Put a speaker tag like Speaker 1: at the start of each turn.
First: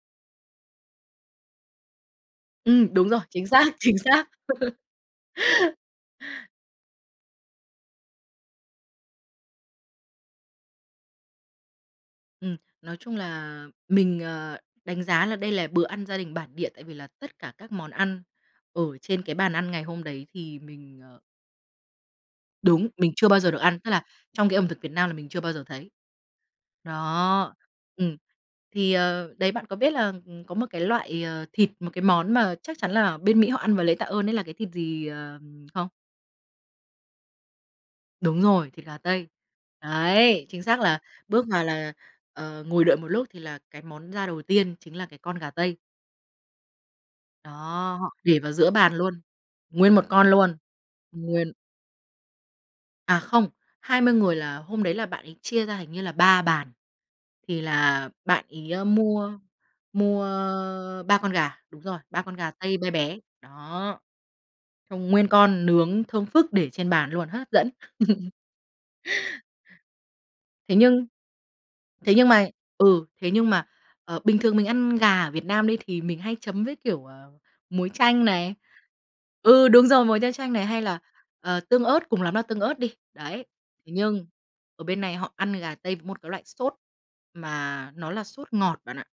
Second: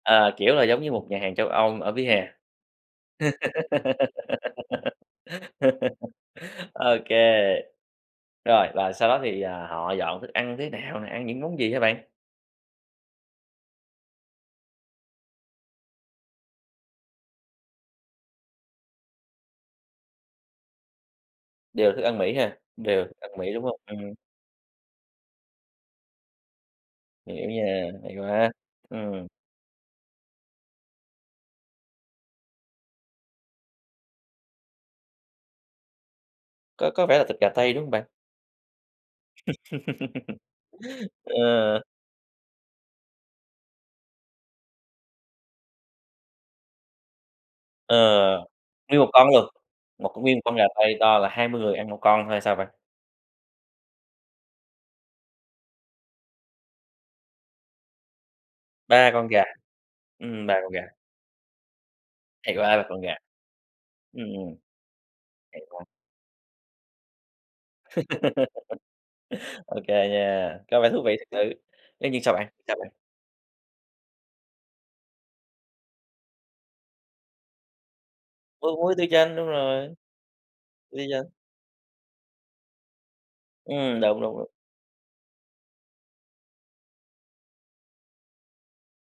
Speaker 1: Ờ, kiểu là, giống như một nhà hàng châu Âu ở vỉa hè.
Speaker 2: Ừm, đúng rồi, chính xác, chính xác..
Speaker 1: OK. Rồi, và sau đó thì, ờ, họ dọn thức ăn thế nào nè, ăn những món gì hả bạn?
Speaker 2: Ừm. Nói chung là mình, ờ, đánh giá là đây là bữa ăn gia đình bản địa, tại vì là tất cả các món ăn ở trên cái bàn ăn ngày hôm đấy thì mình, ờ
Speaker 1: Đều thức ăn Mỹ ha?
Speaker 2: Đúng,
Speaker 1: Đều
Speaker 2: mình
Speaker 1: thức
Speaker 2: chưa
Speaker 1: ăn
Speaker 2: bao giờ
Speaker 1: Mỹ,
Speaker 2: được
Speaker 1: đúng hông?
Speaker 2: ăn, tức là,
Speaker 1: Ừm.
Speaker 2: trong cái ẩm thực Việt Nam là mình chưa bao giờ thấy.
Speaker 1: Hiểu
Speaker 2: Đó.
Speaker 1: nha, hay
Speaker 2: Ừm.
Speaker 1: quá!
Speaker 2: Thì,
Speaker 1: Ừm.
Speaker 2: ờ, đấy bạn có biết là có một cái loại, ờ, thịt, một cái món mà chắc chắn là bên Mỹ họ ăn vào Lễ Tạ ơn ấy là cái thịt gì, ờ, không?
Speaker 1: Có có vẻ là thịt gà tây, đúng hông bạn?
Speaker 2: Đúng rồi, thịt gà tây. Đấy, chính xác là bước vào
Speaker 1: Ờ.
Speaker 2: là, ờ, ngồi đợi một lúc thì là cái món ra đầu tiên chính là cái con gà tây. Đó,
Speaker 1: Ờ.
Speaker 2: họ để vào giữa bàn
Speaker 1: Nguyên một
Speaker 2: luôn.
Speaker 1: con luôn!
Speaker 2: Nguyên một
Speaker 1: Một
Speaker 2: con
Speaker 1: nguyên một con
Speaker 2: luôn.
Speaker 1: gà tây to là hai
Speaker 2: Nguyên.
Speaker 1: mươi người ăn 1 con thôi hay sao bạn?
Speaker 2: À, không, 20 người là hôm đấy là bạn ấy chia ra hình như là 3 bàn. Thì là bạn ấy
Speaker 1: 3 con
Speaker 2: mua
Speaker 1: gà.
Speaker 2: mua,
Speaker 1: Ừm, 3 con gà.
Speaker 2: ơ, 3 con gà, đúng rồi, 3 con gà
Speaker 1: Hay
Speaker 2: tây
Speaker 1: quá, 3
Speaker 2: be
Speaker 1: con gà!
Speaker 2: bé. Đó.
Speaker 1: Ừm, ừm.
Speaker 2: Xong nguyên
Speaker 1: Hay
Speaker 2: con
Speaker 1: quá!
Speaker 2: nướng thơm phức để trên bàn luôn, h hấp dẫn.
Speaker 1: OK nha,
Speaker 2: Thế
Speaker 1: có vẻ thú
Speaker 2: nhưng
Speaker 1: vị thật sự. Thế
Speaker 2: thế
Speaker 1: nhưng
Speaker 2: nhưng
Speaker 1: sao
Speaker 2: mà
Speaker 1: bạn, sao bạn?
Speaker 2: ừ, thế nhưng mà, ờ, bình thường mình ăn gà ở Việt Nam đi, thì mình hay chấm với, kiểu, ờ, muối chanh này.
Speaker 1: Với muối tiêu chanh, đúng
Speaker 2: Ừ, đúng
Speaker 1: rồi.
Speaker 2: rồi, muối tiêu chanh này hay là,
Speaker 1: Ây da!
Speaker 2: ờ, tương ớt, cùng lắm là tương ớt đi. Đấy. Thế
Speaker 1: Ừm, đúng,
Speaker 2: nhưng
Speaker 1: đúng, đúng.
Speaker 2: ở bên này họ ăn gà tây với một cái loại sốt mà nó là sốt ngọt bạn ạ.